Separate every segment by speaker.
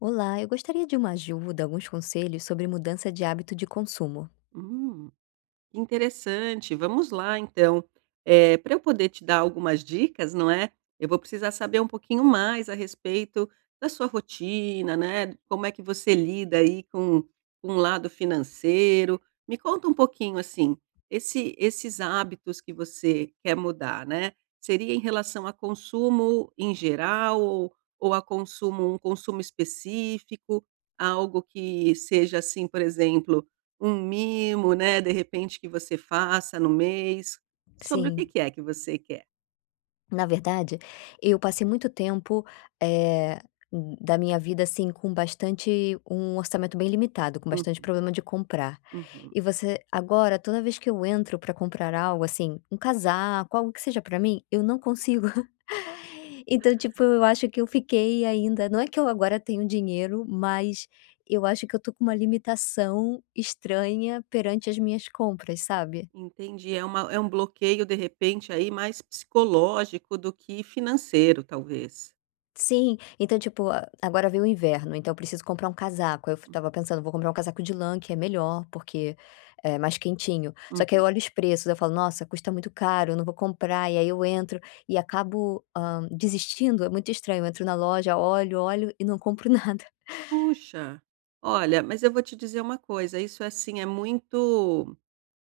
Speaker 1: Olá, eu gostaria de uma ajuda, alguns conselhos sobre mudança de hábito de consumo.
Speaker 2: Hum, que interessante. Vamos lá, então. Para eu poder te dar algumas dicas, não é, eu vou precisar saber um pouquinho mais a respeito da sua rotina, né, como é que você lida aí com o lado financeiro. Me conta um pouquinho, assim, esses hábitos que você quer mudar, né, seria em relação a consumo em geral ou a consumo um consumo específico? Algo que seja, assim, por exemplo, um mimo, né, de repente, que você faça no mês. Sobre o que
Speaker 1: Sim,
Speaker 2: que é que você quer?
Speaker 1: na verdade, eu passei muito tempo, eh, da minha vida, assim, com bastante um orçamento bem limitado, com
Speaker 2: Hum.
Speaker 1: bastante problema de comprar.
Speaker 2: Uhum.
Speaker 1: E você agora, toda vez que eu entro para comprar algo, assim, um casaco, algo que seja para mim, eu não consigo. Então, tipo, eu acho que eu fiquei ainda, não é que eu agora tenho dinheiro, mas eu acho que eu tô com uma limitação estranha perante as minhas compras, sabe.
Speaker 2: Entendi, é uma é um bloqueio, de repente, aí, mais psicológico do que financeiro, talvez.
Speaker 1: Sim, então, tipo, a agora veio o inverno, então eu preciso comprar um casaco. Eu f
Speaker 2: Hum.
Speaker 1: Estava pensando: "Vou comprar um casaco de lã, que é melhor, porque é mais quentinho". Só que aí eu
Speaker 2: Uhum.
Speaker 1: olho os preços, eu falo: "Nossa, custa muito caro, eu não vou comprar". E aí eu entro e acabo, desistindo. É muito estranho, eu entro na loja, olho, olho e não compro nada.
Speaker 2: Puxa, olha, mas eu vou te dizer uma coisa, isso é, assim, é muito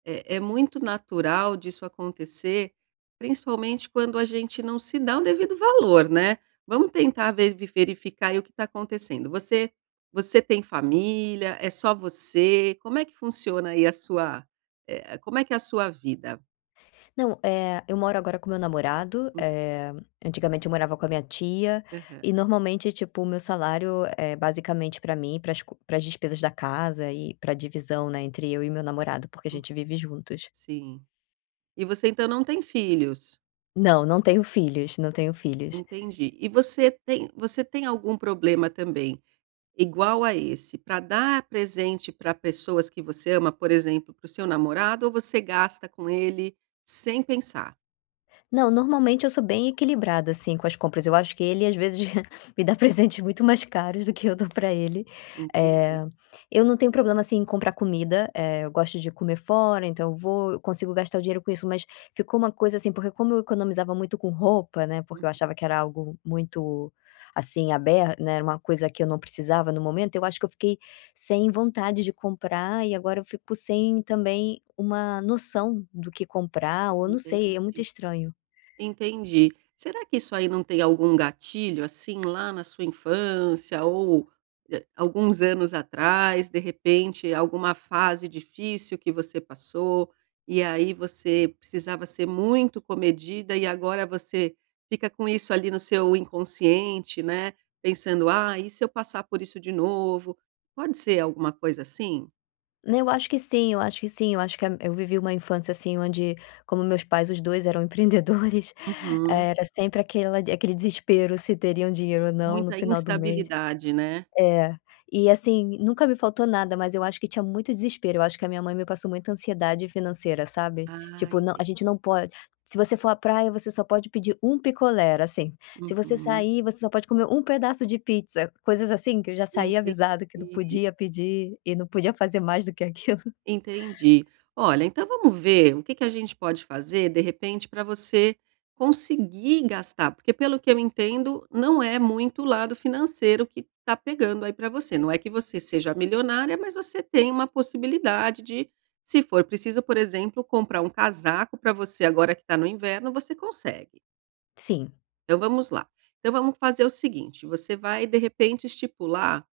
Speaker 2: É é muito natural disso acontecer, principalmente quando a gente não se dá um devido valor, né. Vamos tentar verificar aí o que está acontecendo. Você tem família? É só você? Como é que funciona aí a sua, como é que é a sua vida?
Speaker 1: Não, eu moro agora com meu namorado,
Speaker 2: Hum.
Speaker 1: antigamente eu morava com a minha tia,
Speaker 2: Aham.
Speaker 1: e normalmente, tipo, o meu salário é basicamente pra mim, para as despesas da casa e pra divisão, né, entre eu e meu namorado, porque a
Speaker 2: Hum.
Speaker 1: gente vive juntos.
Speaker 2: Sim. E você então não tem filhos?
Speaker 1: Não, não tenho filhos, não tenho filhos.
Speaker 2: Entendi. E você tem algum problema também, igual a esse, para dar presente para pessoas que você ama? Por exemplo, para o seu namorado, ou você gasta com ele sem pensar?
Speaker 1: Não, normalmente eu sou bem equilibrada, assim, com as compras. Eu acho que ele, às vezes, me dá presentes muito mais caros do que eu dou pra ele.
Speaker 2: Entendi.
Speaker 1: Eh, eu não tenho problema, assim, em comprar comida, eu gosto de comer fora, então eu consigo gastar o dinheiro com isso, mas ficou uma coisa assim, porque como eu economizava muito com roupa, né, porque eu
Speaker 2: Uhum.
Speaker 1: achava que era algo muito, assim, aberto, né, era uma coisa que eu não precisava no momento, eu acho que eu fiquei sem vontade de comprar e agora eu fico sem também uma noção do que comprar, ou eu não
Speaker 2: enten
Speaker 1: sei, é muito estranho.
Speaker 2: Entendi. Será que isso aí não tem algum gatilho, assim, lá na sua infância ou, alguns anos atrás, de repente, alguma fase difícil que você passou, e aí você precisava ser muito comedida e agora você fica com isso ali no seu inconsciente, né, pensando: "Ah, e se eu passar por isso de novo?". Pode ser alguma coisa assim?
Speaker 1: Né, eu acho que sim, eu acho que sim, eu acho que a eu vivi uma infância, assim, onde como meus pais os 2 eram empreendedores,
Speaker 2: Uhum.
Speaker 1: era sempre aquela aquele desespero se teriam dinheiro ou não no
Speaker 2: Muita
Speaker 1: final do mês.
Speaker 2: instabilidade, né?
Speaker 1: É. E assim, nunca me faltou nada, mas eu acho que tinha muito desespero, eu acho que a minha mãe me passou muita ansiedade financeira, sabe.
Speaker 2: Ah,
Speaker 1: Tipo, não, a
Speaker 2: entendi.
Speaker 1: gente não pode, se você for à praia, você só pode pedir um picolé, era assim. Se você
Speaker 2: Uhum.
Speaker 1: sair, você só pode comer um pedaço de pizza, coisas assim que eu já saí avisada que não
Speaker 2: Entendi.
Speaker 1: podia pedir e não podia fazer mais do que aquilo.
Speaker 2: Entendi. Olha, então vamos ver o que que a gente pode fazer, de repente, para você conseguir gastar, porque, pelo que eu entendo, não é muito o lado financeiro que está pegando aí para você. Não é que você seja milionária, mas você tem uma possibilidade de, se for preciso, por exemplo, comprar um casaco para você agora que está no inverno, você consegue.
Speaker 1: Sim.
Speaker 2: Então vamos lá. Então vamos fazer o seguinte: você vai, de repente, estipular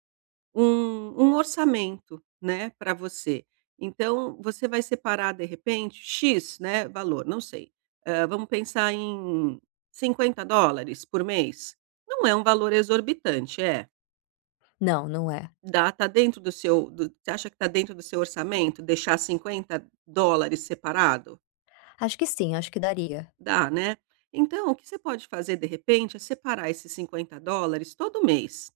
Speaker 2: um um orçamento, né, para você. Então, você vai separar, de repente, "X", né, valor, não sei, vamos pensar em $50 por mês. Não é um valor exorbitante, é,
Speaker 1: Não, não é.
Speaker 2: dá tá dentro do seu do você acha que tá dentro do seu orçamento deixar $50 separado?
Speaker 1: Acho que sim, acho que daria.
Speaker 2: Dá, né? Então, o que você pode fazer, de repente, é separar esses 50 dólares todo mês,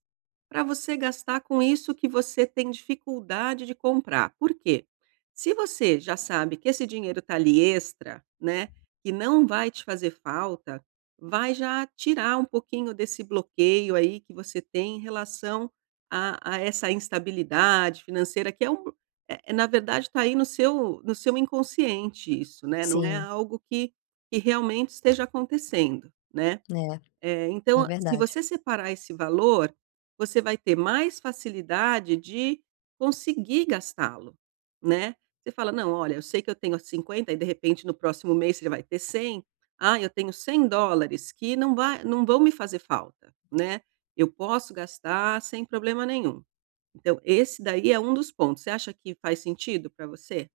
Speaker 2: para você gastar com isso que você tem dificuldade de comprar. Por quê? Se você já sabe que esse dinheiro está ali extra, né, que não vai te fazer falta, vai já tirar um pouquinho desse bloqueio aí que você tem em relação a essa instabilidade financeira, que é um. É- é, na verdade, está aí no no seu inconsciente isso, né? Não é
Speaker 1: Sim,
Speaker 2: algo que realmente esteja acontecendo, né.
Speaker 1: é,
Speaker 2: Eh,
Speaker 1: é
Speaker 2: então, se
Speaker 1: verdade.
Speaker 2: você separar esse valor, você vai ter mais facilidade de conseguir gastá-lo, né. Você fala: "Não, olha, eu sei que eu tenho 50 e de repente no próximo mês você vai ter 100. Ah, eu tenho $100 que não vão me fazer falta, né. Eu posso gastar sem problema nenhum". Então esse daí é um dos pontos. Você acha que faz sentido para você?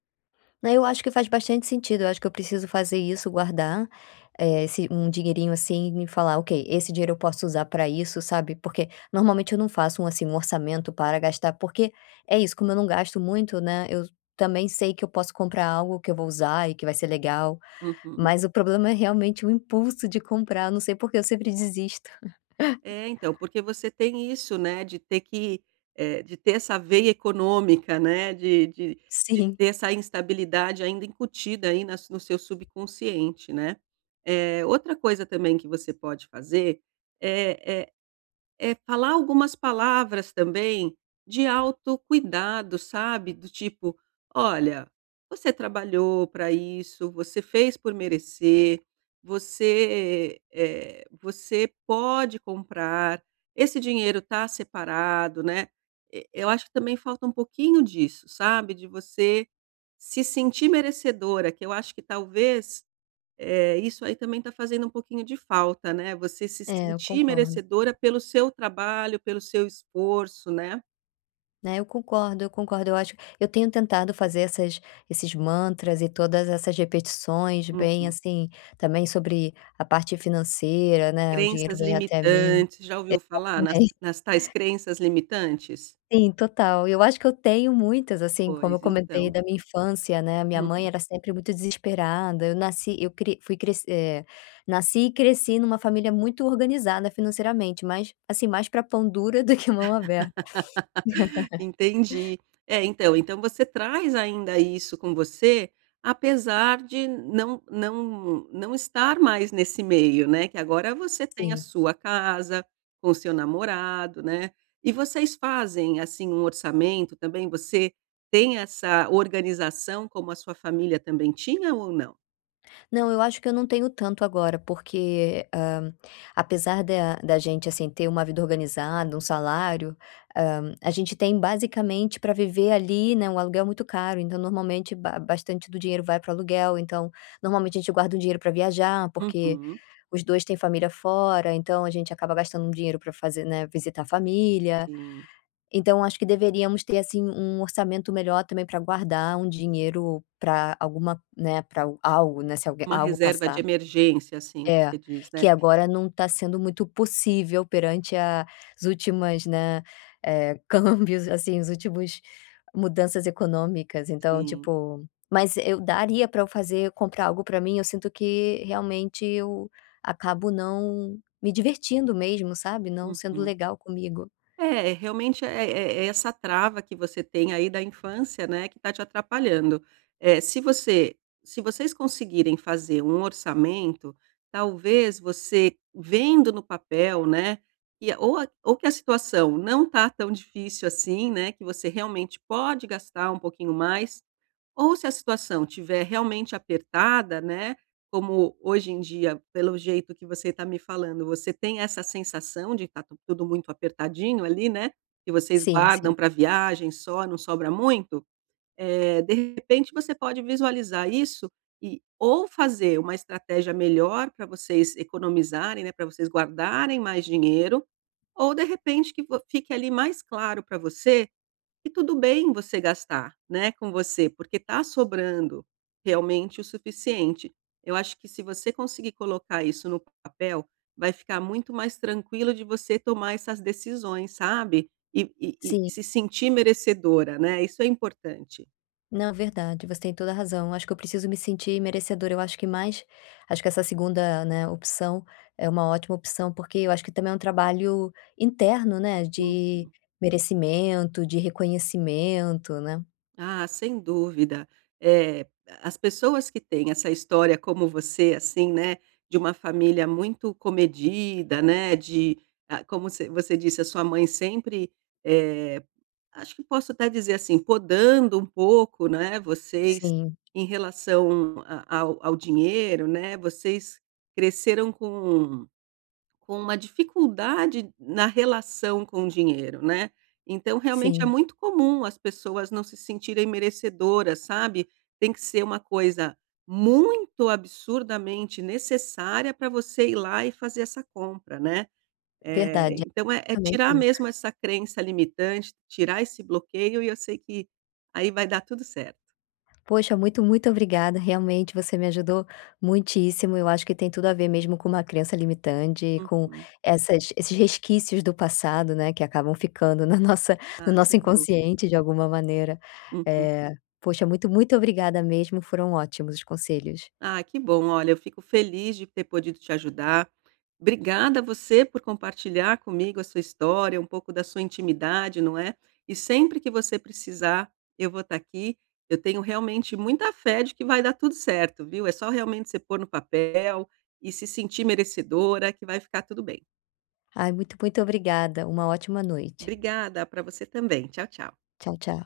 Speaker 1: Né, eu acho que faz bastante sentido, eu acho que eu preciso fazer isso, guardar, esse um dinheirinho, assim, e falar: "Ok, esse dinheiro eu posso usar para isso", sabe, porque normalmente eu não faço um, assim, um orçamento para gastar, porque é isso, como eu não gasto muito, né, eu também sei que eu posso comprar algo que eu vou usar e que vai ser legal,
Speaker 2: Uhum.
Speaker 1: mas o problema é realmente o impulso de comprar. Eu não sei por que eu sempre desisto.
Speaker 2: É, então, porque você tem isso, né, de ter que, de ter essa veia econômica, né, de de de
Speaker 1: Sim,
Speaker 2: ter essa instabilidade ainda incutida aí nas no seu subconsciente, né. Eh, outra coisa também que você pode fazer é É falar algumas palavras também de autocuidado, sabe, do tipo: "Olha, você trabalhou para isso, você fez por merecer, você, eh, você pode comprar, esse dinheiro está separado", né. E eu acho que também falta um pouquinho disso, sabe, de você se sentir merecedora, que eu acho que talvez, eh, isso aí também está fazendo um pouquinho de falta, né, você se
Speaker 1: é, eu
Speaker 2: sentir
Speaker 1: concordo.
Speaker 2: merecedora pelo seu trabalho, pelo seu esforço, né.
Speaker 1: Né, eu concordo, eu concordo. Eu acho, eu tenho tentado fazer essas esses mantras e todas essas repetições bem,
Speaker 2: Uhum.
Speaker 1: assim, também sobre a parte financeira, né, o dinheiro
Speaker 2: Crenças
Speaker 1: vem até mim.
Speaker 2: limitantes, já ouviu falar nas
Speaker 1: Também.
Speaker 2: nas tais crenças limitantes?
Speaker 1: Sim, total. E eu acho que eu tenho muitas, assim, como eu
Speaker 2: Pois
Speaker 1: comentei
Speaker 2: então.
Speaker 1: da minha infância, né, minha mãe
Speaker 2: Hum.
Speaker 1: era sempre muito desesperada, eu nasci eu cri fui cres eh, nasci e cresci numa família muito organizada financeiramente, mas, assim, mais para pão dura do que mão aberta,
Speaker 2: Entendi. É, então, então você traz ainda isso com você, apesar de não estar mais nesse meio, né, que agora você tem a
Speaker 1: sim.
Speaker 2: sua casa, com seu namorado, né. E vocês fazem, assim, um orçamento também? Você tem essa organização como a sua família também tinha ou não?
Speaker 1: Não, eu acho que eu não tenho tanto agora, porque, apesar da gente, assim, ter uma vida organizada, um salário, a gente tem basicamente para viver ali, né, um aluguel é muito caro, então normalmente ba bastante do dinheiro vai para o aluguel, então normalmente a gente guarda um dinheiro para viajar, porque
Speaker 2: Uhum.
Speaker 1: os 2 têm família fora, então a gente acaba gastando um dinheiro para fazer, né, visitar a família.
Speaker 2: Sim.
Speaker 1: Então acho que deveríamos ter, assim, um orçamento melhor também para guardar um dinheiro para alguma, né, para algo, né, se
Speaker 2: Uma
Speaker 1: algo
Speaker 2: reserva de
Speaker 1: passar.
Speaker 2: emergência, assim,
Speaker 1: É,
Speaker 2: você diz, né?
Speaker 1: que agora não está sendo muito possível perante a, as últimas, né, câmbios, assim, os últimos mudanças econômicas, então,
Speaker 2: Sim.
Speaker 1: tipo, mas eu daria para eu fazer comprar algo para mim, eu sinto que realmente eu acabo não me divertindo mesmo, sabe, não sendo
Speaker 2: Uhum.
Speaker 1: legal comigo.
Speaker 2: É, realmente é é essa trava que você tem aí da infância, né, que está te atrapalhando. Eh, se você se vocês conseguirem fazer um orçamento, talvez você, vendo no papel, né, que a ou que a situação não está tão difícil assim, né, que você realmente pode gastar um pouquinho mais, ou se a situação tiver realmente apertada, né, como hoje em dia, pelo jeito que você está me falando, você tem essa sensação de tá tu tudo muito apertadinho ali, né, que vocês
Speaker 1: Sim, sim.
Speaker 2: guardam para viagem só, não sobra muito, eh, de repente você pode visualizar isso e ou fazer uma estratégia melhor para vocês economizarem, né, para vocês guardarem mais dinheiro, ou de repente que vo fique ali mais claro para você e tudo bem você gastar, né, com você, porque está sobrando realmente o suficiente. Eu acho que se você conseguir colocar isso no papel, vai ficar muito mais tranquilo de você tomar essas decisões, sabe? E, e-
Speaker 1: Sim.
Speaker 2: e se sentir merecedora, né? Isso é importante.
Speaker 1: Não, verdade, você tem toda a razão. Acho que eu preciso me sentir merecedora. Eu acho que mais acho que essa segunda, né, opção é uma ótima opção, porque eu acho que também é um trabalho interno, né, de merecimento, de reconhecimento, né.
Speaker 2: Ah, sem dúvida. Eh, as pessoas que têm essa história como você, assim, né, de uma família muito comedida, né, de ah, como você disse, a sua mãe sempre, eh, acho que posso até dizer assim, podando um pouco, né, vocês
Speaker 1: Sim,
Speaker 2: em relação a ao ao dinheiro, né, vocês cresceram com uma dificuldade na relação com o dinheiro, né. Então realmente é
Speaker 1: sim,
Speaker 2: muito comum as pessoas não se sentirem merecedoras, sabe. Tem que ser uma coisa muito absurdamente necessária para você ir lá e fazer essa compra, né. Eh,
Speaker 1: verdade. É
Speaker 2: então é
Speaker 1: basicamente
Speaker 2: tirar mesmo essa crença limitante, tirar esse bloqueio e eu sei que aí vai dar tudo certo.
Speaker 1: Poxa, muito, muito obrigada. Realmente você me ajudou muitíssimo. Eu acho que tem tudo a ver mesmo com uma crença limitante, com
Speaker 2: Uhum.
Speaker 1: essas esses resquícios do passado, né, que acabam ficando na nossa, no
Speaker 2: Ah,
Speaker 1: nosso
Speaker 2: sem dúvida.
Speaker 1: inconsciente de alguma maneira.
Speaker 2: Hum.
Speaker 1: Eh, poxa, muito, muito obrigada mesmo. Foram ótimos os conselhos.
Speaker 2: Ah, que bom. Olha, eu fico feliz de ter podido te ajudar. Obrigada a você por compartilhar comigo a sua história, um pouco da sua intimidade, não é? E sempre que você precisar, eu vou estar aqui. Eu tenho realmente muita fé de que vai dar tudo certo, viu? É só realmente você pôr no papel e se sentir merecedora que vai ficar tudo bem.
Speaker 1: Ai, muito, muito obrigada. Uma ótima noite.
Speaker 2: Obrigada para você também. Tchau, tchau.
Speaker 1: Tchau, tchau.